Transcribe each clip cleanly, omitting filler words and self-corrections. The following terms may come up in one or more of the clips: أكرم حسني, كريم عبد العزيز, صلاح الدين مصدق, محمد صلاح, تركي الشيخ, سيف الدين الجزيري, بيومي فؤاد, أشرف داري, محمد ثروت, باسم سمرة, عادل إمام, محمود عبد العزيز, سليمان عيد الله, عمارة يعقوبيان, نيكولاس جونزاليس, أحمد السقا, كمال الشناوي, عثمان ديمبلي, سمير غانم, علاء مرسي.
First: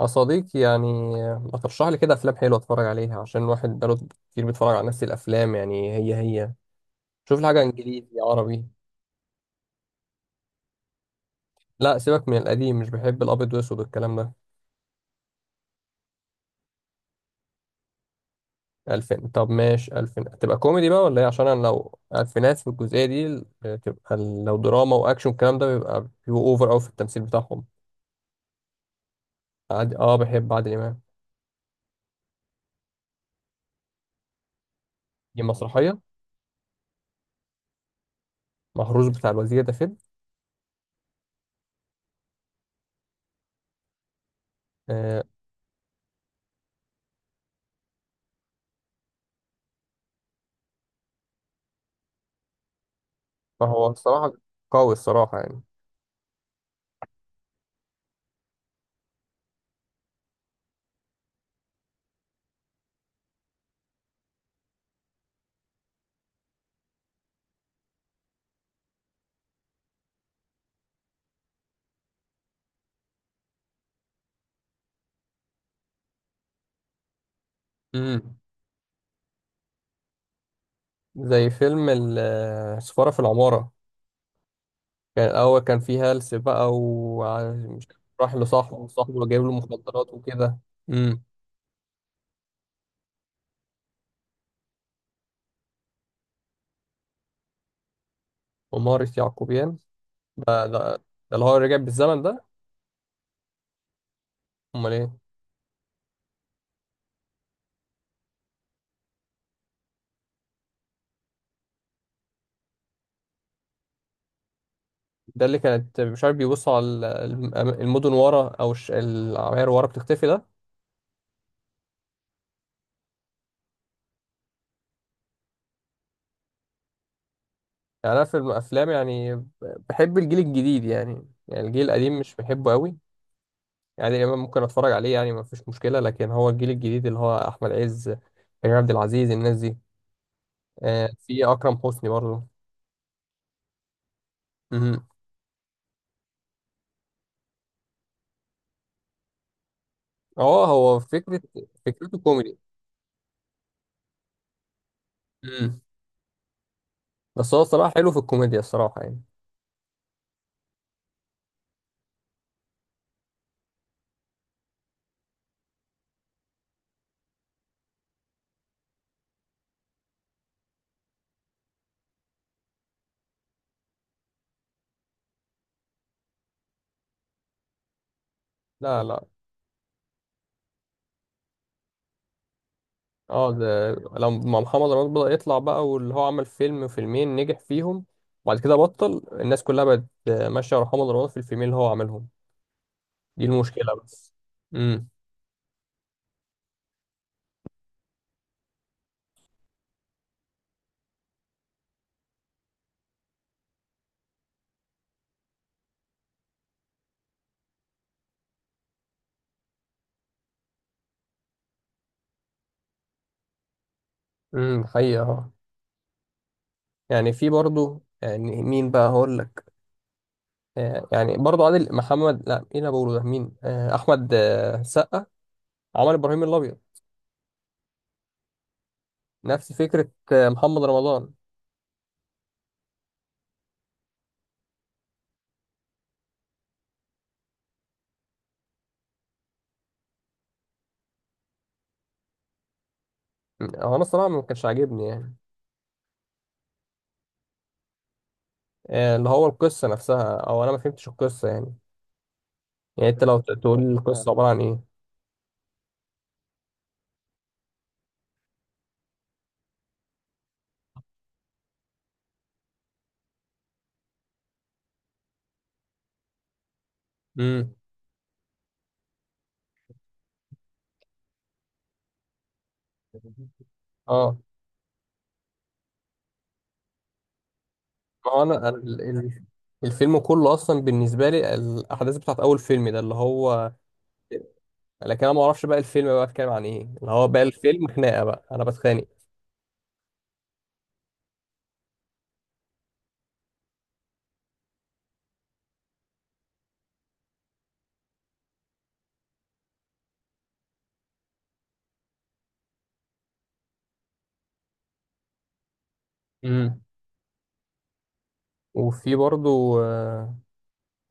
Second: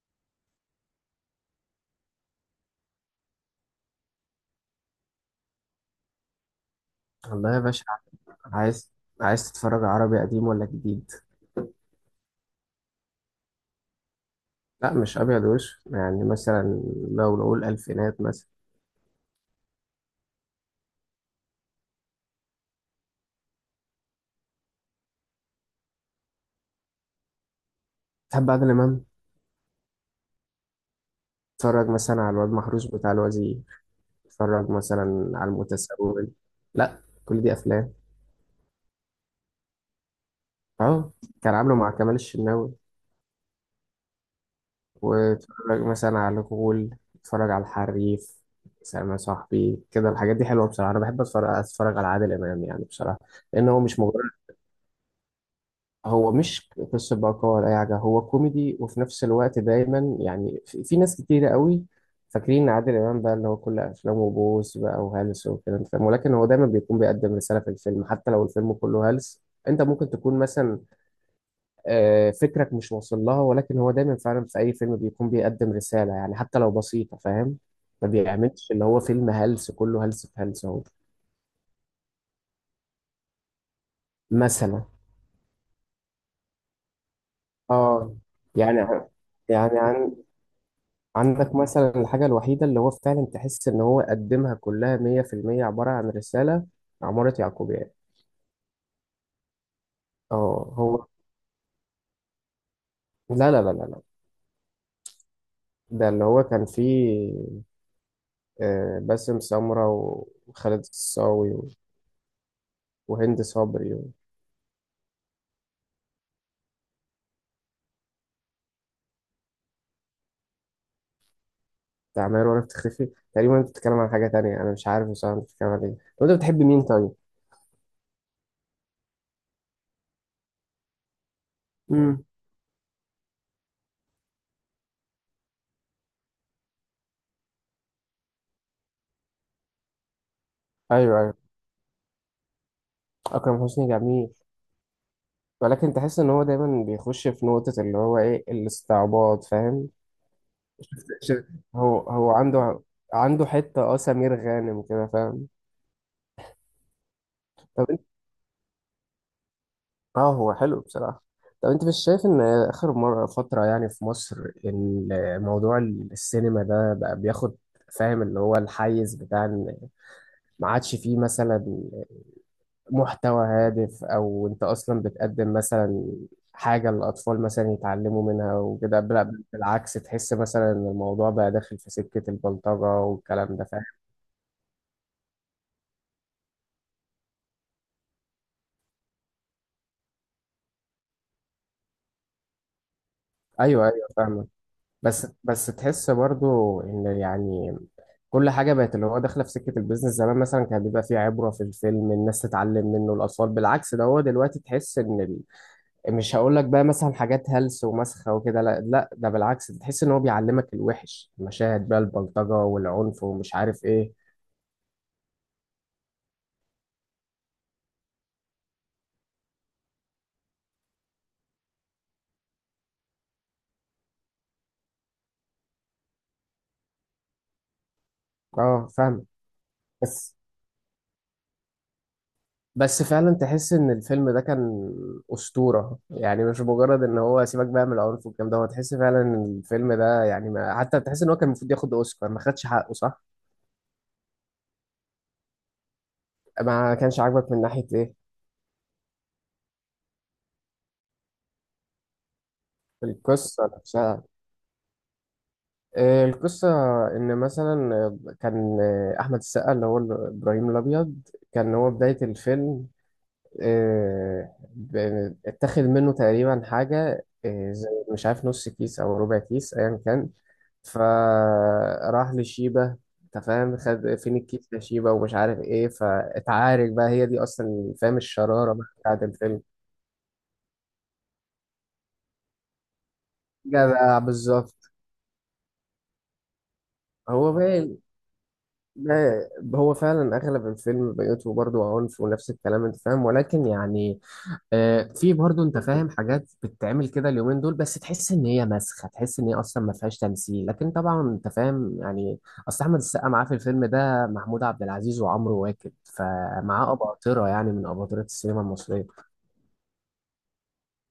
يا صديقي يعني، ما ترشح لي كده افلام حلوه اتفرج عليها عشان الواحد بقاله كتير بيتفرج على نفس الافلام، يعني هي هي. شوف لي والله يا حاجه باشا، انجليزي عربي. عايز عايز تتفرج عربي قديم ولا جديد؟ لا سيبك من القديم، مش بحب الابيض والاسود والكلام ده. لا، مش ابيض وش، يعني مثلا لو نقول الفينات مثلا. الفين؟ طب ماشي، الفين تبقى كوميدي بقى ولا ايه؟ عشان انا لو الفينات في الجزئيه دي تبقى، لو دراما واكشن الكلام ده بيبقى بيبقوا اوفر قوي في التمثيل بتاعهم. تحب عادل امام؟ عادي اه، بحب عادل امام. تتفرج مثلا على الواد محروس بتاع الوزير، تتفرج مثلا دي على مسرحيه؟ المتسول. لا، كل دي افلام مهروس بتاع الوزير ده فيلم؟ اهو، كان عامله مع كمال الشناوي، آه. وتتفرج مثلا على الغول، تتفرج على الحريف. سلام يا صاحبي، كده الحاجات دي حلوه بصراحه. انا بحب اتفرج على عادل امام يعني بصراحه، لان هو فهو مش الصراحه قوي الصراحه يعني. هو مش قصة بقى ولا أي حاجة، هو كوميدي وفي نفس الوقت دايما يعني في ناس كتيرة قوي فاكرين إن عادل إمام بقى اللي هو كل أفلامه بوس بقى وهلس والكلام ده، فاهم؟ ولكن هو دايما بيكون بيقدم رسالة في الفيلم حتى لو الفيلم كله هلس. أنت ممكن تكون مثلا، فكرك مش واصل لها، ولكن هو دايما فعلا في أي فيلم بيكون بيقدم رسالة يعني حتى لو بسيطة، فاهم؟ ما مم. بيعملش اللي هو فيلم هلس كله هلس في هلس أهو. زي فيلم السفارة في العمارة. مثلا، كان الأول كان فيه هلس بقى ومش آه راح لصاحبه، يعني وصاحبه جايب له يعني مخدرات وكده. امم. عندك مثلا الحاجة الوحيدة اللي هو فعلا تحس إن هو قدمها كلها مية في المية عبارة عن رسالة، عمارة يعقوبيان. ومارس يعقوبيان. ده, اه ده, ده هو. اللي هو رجع بالزمن ده. لا لا لا لا لا، أمال إيه؟ ده اللي هو كان فيه باسم سمرة وخالد الصاوي وهند صبري ده اللي كانت مش عارف بيبص على الم- المدن ورا، أو العماير ورا بتختفي ده. وتعمير وأنا بتختفي تقريبا. أنت بتتكلم عن حاجة تانية، أنا مش عارف بصراحة أنت بتتكلم عن إيه. طب أنت بتحب مين طيب؟ يعني أنا في الأفلام، يعني بحب الجيل الجديد، يعني الجيل القديم امم مش بحبه قوي، يعني ممكن أتفرج عليه يعني مفيش مشكلة، لكن هو الجيل الجديد اللي هو أحمد عز، كريم عبد العزيز، الناس دي. أيوه أيوه، في اكرم حسني برضه. أكرم حسني جميل، مهم. ولكن تحس إن هو دايما بيخش في نقطة اللي هو إيه، الاستعباط، فاهم؟ اه هو ش- فكره، هو فكرته هو كوميدي. عنده حتة سمير غانم كده، فاهم. مم. بس هو طب الصراحه انت، حلو في الكوميديا الصراحه يعني. اه هو حلو بصراحة. طب انت مش شايف ان اخر مرة فترة يعني في مصر، ان موضوع السينما ده بقى بياخد، فاهم، اللي هو الحيز بتاع ان ما عادش فيه مثلا محتوى هادف، او انت اصلا بتقدم مثلا حاجة الأطفال مثلا يتعلموا منها وكده، لا، لا. بالعكس تحس مثلا إن الموضوع بقى داخل في سكة البلطجة اه والكلام ده، فاهم؟ ده لما محمد رمضان بدأ يطلع بقى، واللي هو عمل فيلمين نجح فيهم، وبعد كده بطل الناس كلها بقت ماشيه ورا محمد رمضان في الفيلمين اللي هو عاملهم. دي أيوه المشكله أيوه، بس. فاهم. امم. بس تحس برضو ان يعني كل حاجه بقت اللي هو داخله في سكه البيزنس. زمان مثلا كان بيبقى فيه عبره في الفيلم الناس تتعلم منه الاطفال، بالعكس ده، هو دلوقتي تحس ان مش هقول لك بقى مثلا حاجات هلس ومسخه وكده، لا لا، ده بالعكس، تحس ان هو بيعلمك الوحش المشاهد بقى، البلطجه والعنف ومش عارف ايه. حقيقه اه. يعني في برضه، يعني مين بقى هقول لك؟ يعني برضه عادل محمد، لا، مين اللي بقوله ده، مين؟ احمد سقا عمل ابراهيم الابيض، اه فاهم. نفس فكرة بس محمد رمضان. بس فعلا تحس ان الفيلم ده كان اسطوره، يعني مش مجرد ان هو سيبك بقى من العنف والكلام ده، هو تحس فعلا ان الفيلم ده يعني، ما حتى تحس ان هو كان المفروض ياخد اوسكار، ما خدش حقه صح؟ هو أنا الصراحة ما كانش عاجبني يعني. ما كانش عاجبك من ناحيه ايه؟ اللي هو القصة نفسها، أو أنا ما فهمتش القصة يعني. يعني أنت لو القصه تقول لي نفسها، القصة عبارة عن إيه؟ القصه ان مثلا، كان احمد السقا اللي هو ابراهيم الابيض، كان هو بدايه الفيلم، اتاخد منه تقريبا حاجه امم. زي مش عارف نص كيس او ربع كيس ايا كان، فراح لشيبة. انت فاهم، خد فين أه. الكيس يا شيبة ومش عارف ايه، فاتعارك بقى، هي دي اصلا، فاهم، ما هو أنا الشرارة بقى بتاعت الفيلم. الفيلم كله أصلا بالنسبة لي الأحداث بتاعت أول فيلم ده اللي هو، جدع بالظبط. لكن أنا ما أعرفش بقى الفيلم بقى بيتكلم عن إيه، اللي هو بقى هو الفيلم باين، خناقة بقى أنا بتخانق. هو فعلا اغلب الفيلم بيوته برضه عنف ونفس الكلام، انت فاهم، ولكن يعني في برضه انت فاهم حاجات بتتعمل كده اليومين دول، بس تحس ان هي مسخه، تحس ان هي اصلا ما فيهاش تمثيل. لكن طبعا انت فاهم يعني، اصل احمد السقا معاه في الفيلم ده محمود عبد العزيز وعمرو واكد، امم. فمعاه اباطره يعني من اباطره السينما المصريه. وفي برضو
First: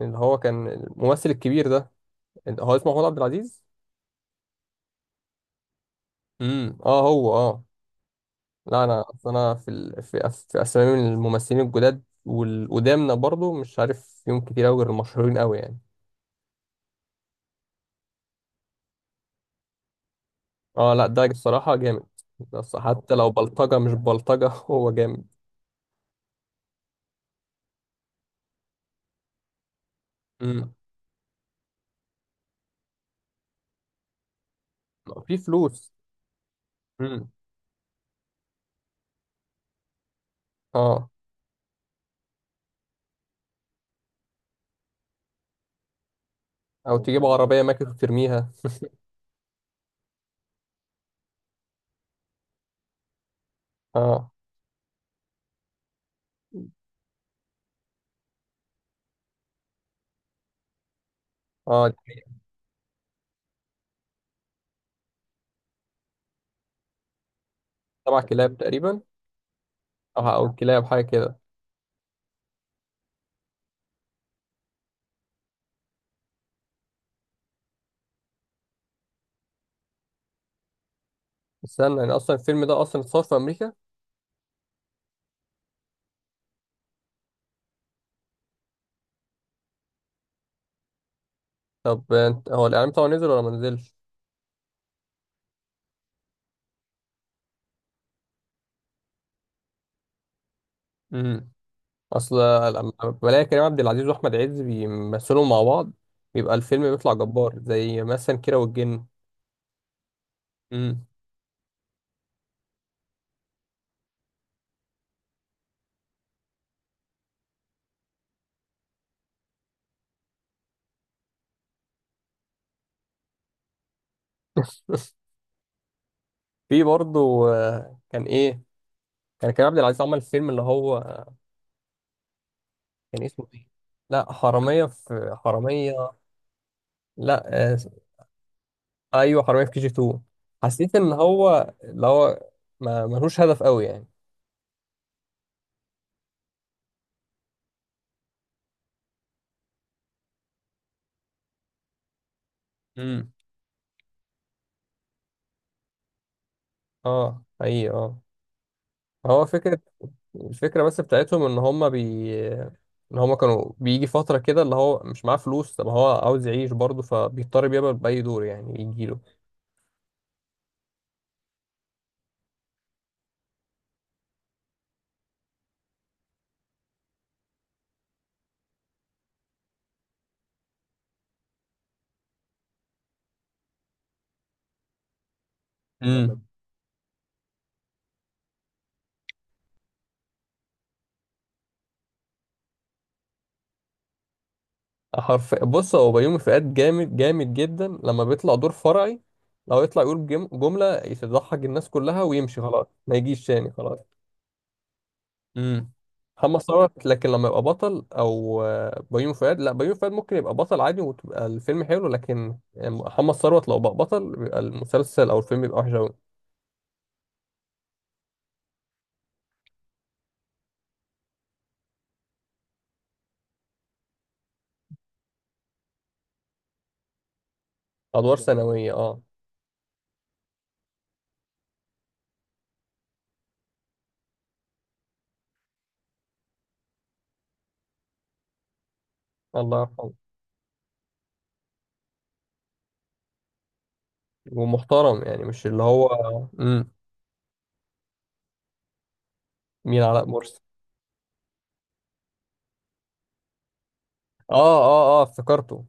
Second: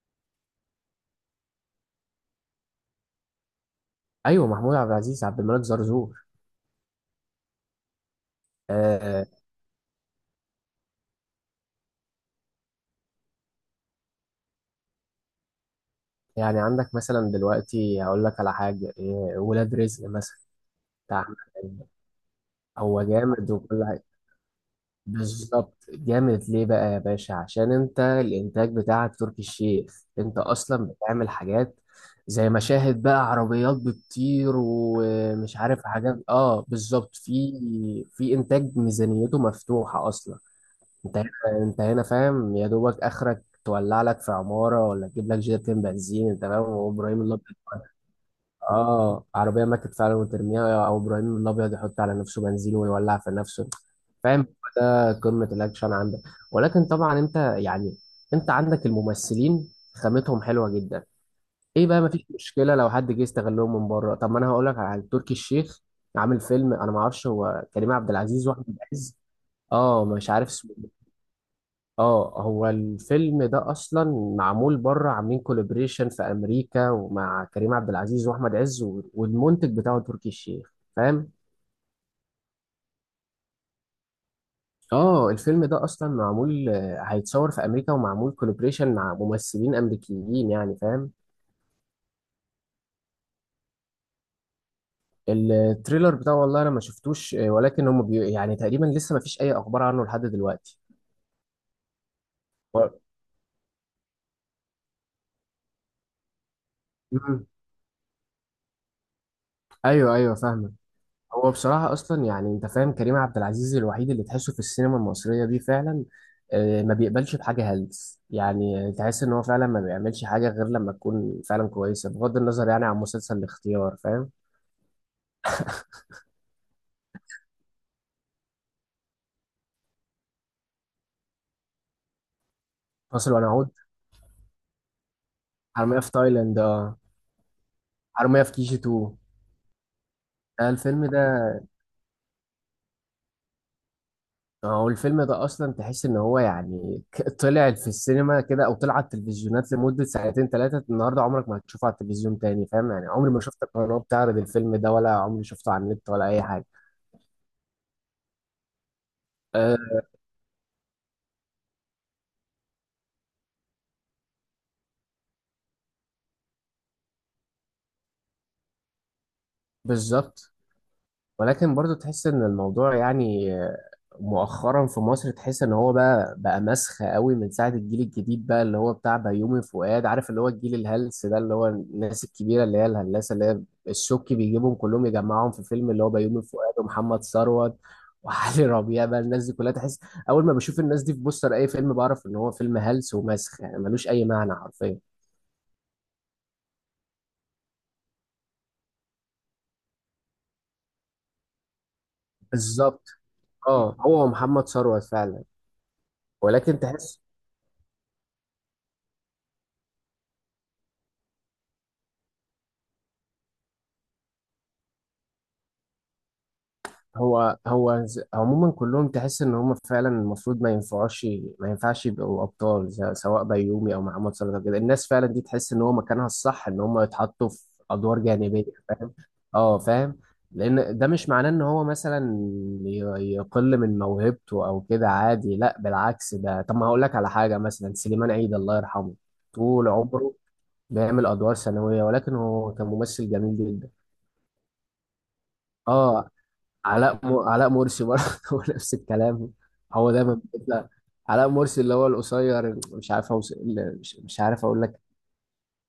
اللي هو كان الممثل الكبير ده، هو اسمه محمود عبد العزيز. ايوه، محمود عبد العزيز عبد الملك زرزور. اه هو اه. لا انا آه اصل انا في ال... في, أس... في اسامي من الممثلين الجداد والقدامنا برضو مش عارف فيهم كتير قوي غير المشهورين قوي يعني. يعني عندك مثلا دلوقتي هقول لك على حاجه، ولاد رزق مثلا اه، لا بتاع ده أحمد الصراحه عز. جامد، بس هو حتى لو جامد بلطجه وكل مش حاجه بلطجه هو جامد. بالظبط. جامد ليه بقى يا باشا؟ عشان انت الانتاج بتاعك تركي الشيخ، انت امم. اصلا بتعمل حاجات زي مشاهد بقى عربيات بتطير في ومش عارف فلوس. حاجات، اه بالظبط، امم في انتاج ميزانيته مفتوحة اصلا. اه. انت هنا انت هنا فاهم، يا دوبك اخرك تولع لك في عمارة ولا تجيب لك جيرتين بنزين، انت فاهم، او وابراهيم تجيب الله. عربيه ماكس وترميها. اه، عربيه ماتت فعلا وترميها، او ابراهيم الابيض يحط على نفسه بنزين ويولع في نفسه، اه، فاهم؟ ده قمه الاكشن عندك. ولكن طبعا انت يعني، انت عندك الممثلين خامتهم حلوه جدا. ايه اه. بقى؟ مفيش مشكله لو حد جه يستغلهم من بره. طب ما انا هقول لك على حاجة. تركي الشيخ عامل فيلم، انا ما اعرفش، هو كريم عبد سبع العزيز كلاب واحمد تقريبا، عز، اه او مش عارف. او كلاب حاجه كده. اه هو الفيلم ده اصلا معمول بره، عاملين كولابريشن في امريكا ومع كريم عبد العزيز واحمد عز والمنتج بتاعه تركي الشيخ، فاهم. استنى، يعني اصلا الفيلم ده اصلا اتصور في امريكا؟ اه الفيلم ده اصلا معمول، هيتصور في امريكا ومعمول كولابريشن مع ممثلين امريكيين يعني، فاهم. طب انت هو الاعلان بتاعه نزل ولا ما نزلش؟ التريلر بتاعه والله انا ما شفتوش، ولكن هم يعني تقريبا لسه ما فيش اي اخبار عنه لحد دلوقتي. اصل و... لما بلاقي كريم عبد العزيز واحمد عز بيمثلوا مع بعض بيبقى الفيلم بيطلع مم. جبار، زي مثلا كيرة والجن. ايوه ايوه، فاهمك. امم. هو بصراحة أصلا يعني أنت فاهم، كريم عبد العزيز الوحيد اللي تحسه في السينما المصرية دي فعلا، ما بيقبلش بحاجة هلس. يعني تحس إن هو فعلا ما بيعملش حاجة غير لما تكون فعلا كويسة، بغض النظر يعني عن مسلسل الاختيار، فاهم. في برضه كان ايه، كان كريم عبد العزيز عمل فيلم اللي هو كان فاصل اسمه ايه؟ ونعود. لا حرامية في حرامية في حرامية، تايلاند، لا آه، حرامية في كيجي 2، ايوه، حرامية في كي جي 2. حسيت الفيلم ان ده، هو اللي هو ما ملوش هدف قوي يعني. هو الفيلم ده أصلا تحس إن هو يعني طلع في السينما كده، أو طلع على التلفزيونات لمدة ساعتين ثلاثة، النهاردة عمرك ما هتشوفه على التلفزيون تاني فاهم يعني، امم عمري ما شفت قناة بتعرض الفيلم ده، ولا عمري شفته على النت ولا أي حاجة. اه حقيقي اه. هو آه، فكرة، الفكرة بس بتاعتهم ان هما ان هما كانوا بيجي فترة كده اللي هو مش معاه فلوس، طب هو عاوز يعيش برضه فبيضطر يقبل بأي دور يعني يجيله. بالظبط، ولكن برضو تحس ان الموضوع يعني، مؤخرا في مصر، تحس ان هو بقى مسخة قوي من ساعة الجيل الجديد بقى اللي هو بتاع بيومي فؤاد، عارف، اللي هو الجيل الهلس ده، اللي هو الناس الكبيرة اللي هي الهلاسة اللي هي الشك بيجيبهم كلهم يجمعهم في فيلم، اللي هو امم. بيومي فؤاد ومحمد ثروت وعلي ربيع بقى، الناس دي كلها تحس، اول ما بشوف الناس دي في بوستر اي فيلم، بعرف ان هو فيلم هلس ومسخ يعني، ملوش اي معنى حرفيا. حرف، بص هو بيومي فؤاد جامد جامد جدا لما بيطلع دور فرعي، لو يطلع يقول جملة تضحك الناس كلها ويمشي خلاص، بالظبط. ما يجيش تاني اه خلاص. هو محمد ثروت فعلا. امم. محمد ولكن ثروت، تحس، لكن لما يبقى بطل، او بيومي فؤاد، لا، بيومي فؤاد ممكن يبقى بطل عادي وتبقى الفيلم حلو، لكن محمد ثروت لو بقى بطل بيبقى المسلسل او الفيلم بيبقى وحش أوي. هو عموما كلهم تحس ان هم فعلا المفروض ما ينفعوش، ما ينفعش يبقوا ابطال، سواء بيومي او محمد صلاح أو كده، الناس فعلا دي تحس ان هو مكانها الصح ان هم يتحطوا في ادوار ادوار جانبيه، ثانويه فاهم؟ اه. اه فاهم. لان ده مش معناه ان هو مثلا ي- يقل من موهبته او كده، عادي، لا بالعكس ده. طب ما هقول لك على حاجه مثلا، سليمان عيد الله يرحمه، الله طول يرحمه. عمره بيعمل ادوار ثانويه ولكن هو كان ممثل جميل جدا. ومحترم يعني، مش اللي هو. اه، امم. علاء مرسي برضه، هو نفس الكلام، مين هو علاء دايما مرسي؟ بيطلع. علاء مرسي اللي هو القصير، مش عارف اللي مش عارف اقول اه، لك، اه، اه، افتكرته.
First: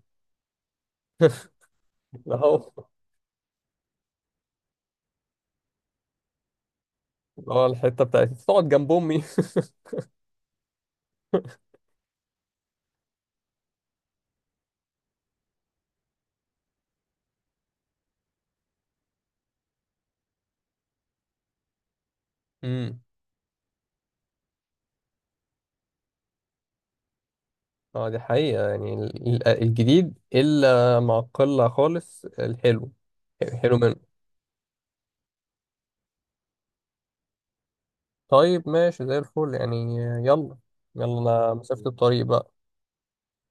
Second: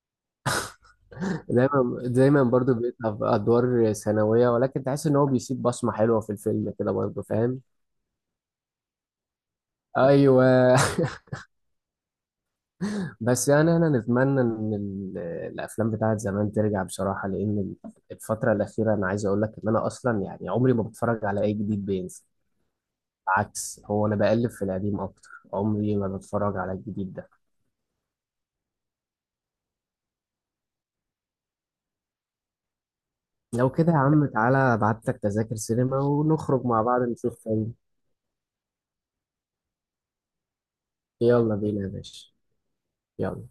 دايما اللي دايما برضه هو بيطلع في ادوار ثانويه ولكن تحس ان هو بيسيب بصمه حلوه في الفيلم كده برضه، اللي فاهم. هو الحته بتاعت تقعد جنب امي. ايوه. بس يعني انا نتمنى ان الافلام بتاعت زمان ترجع بصراحه، لان الفتره الاخيره انا عايز اقول لك ان انا اصلا يعني عمري ما بتفرج على اي جديد بينزل، امم. عكس هو انا بقلب في القديم اكتر. عمري ما بتفرج على الجديد ده. اه، دي حقيقه، يعني الجديد الا مع قله خالص الحلو. لو حلو كده يا منه. عم، تعالى ابعت لك تذاكر سينما ونخرج مع بعض نشوف فيلم. طيب ماشي زي الفل يعني. يلا. يلا. انا يلا مسافه بينا يا الطريق باشا. بقى. يلا.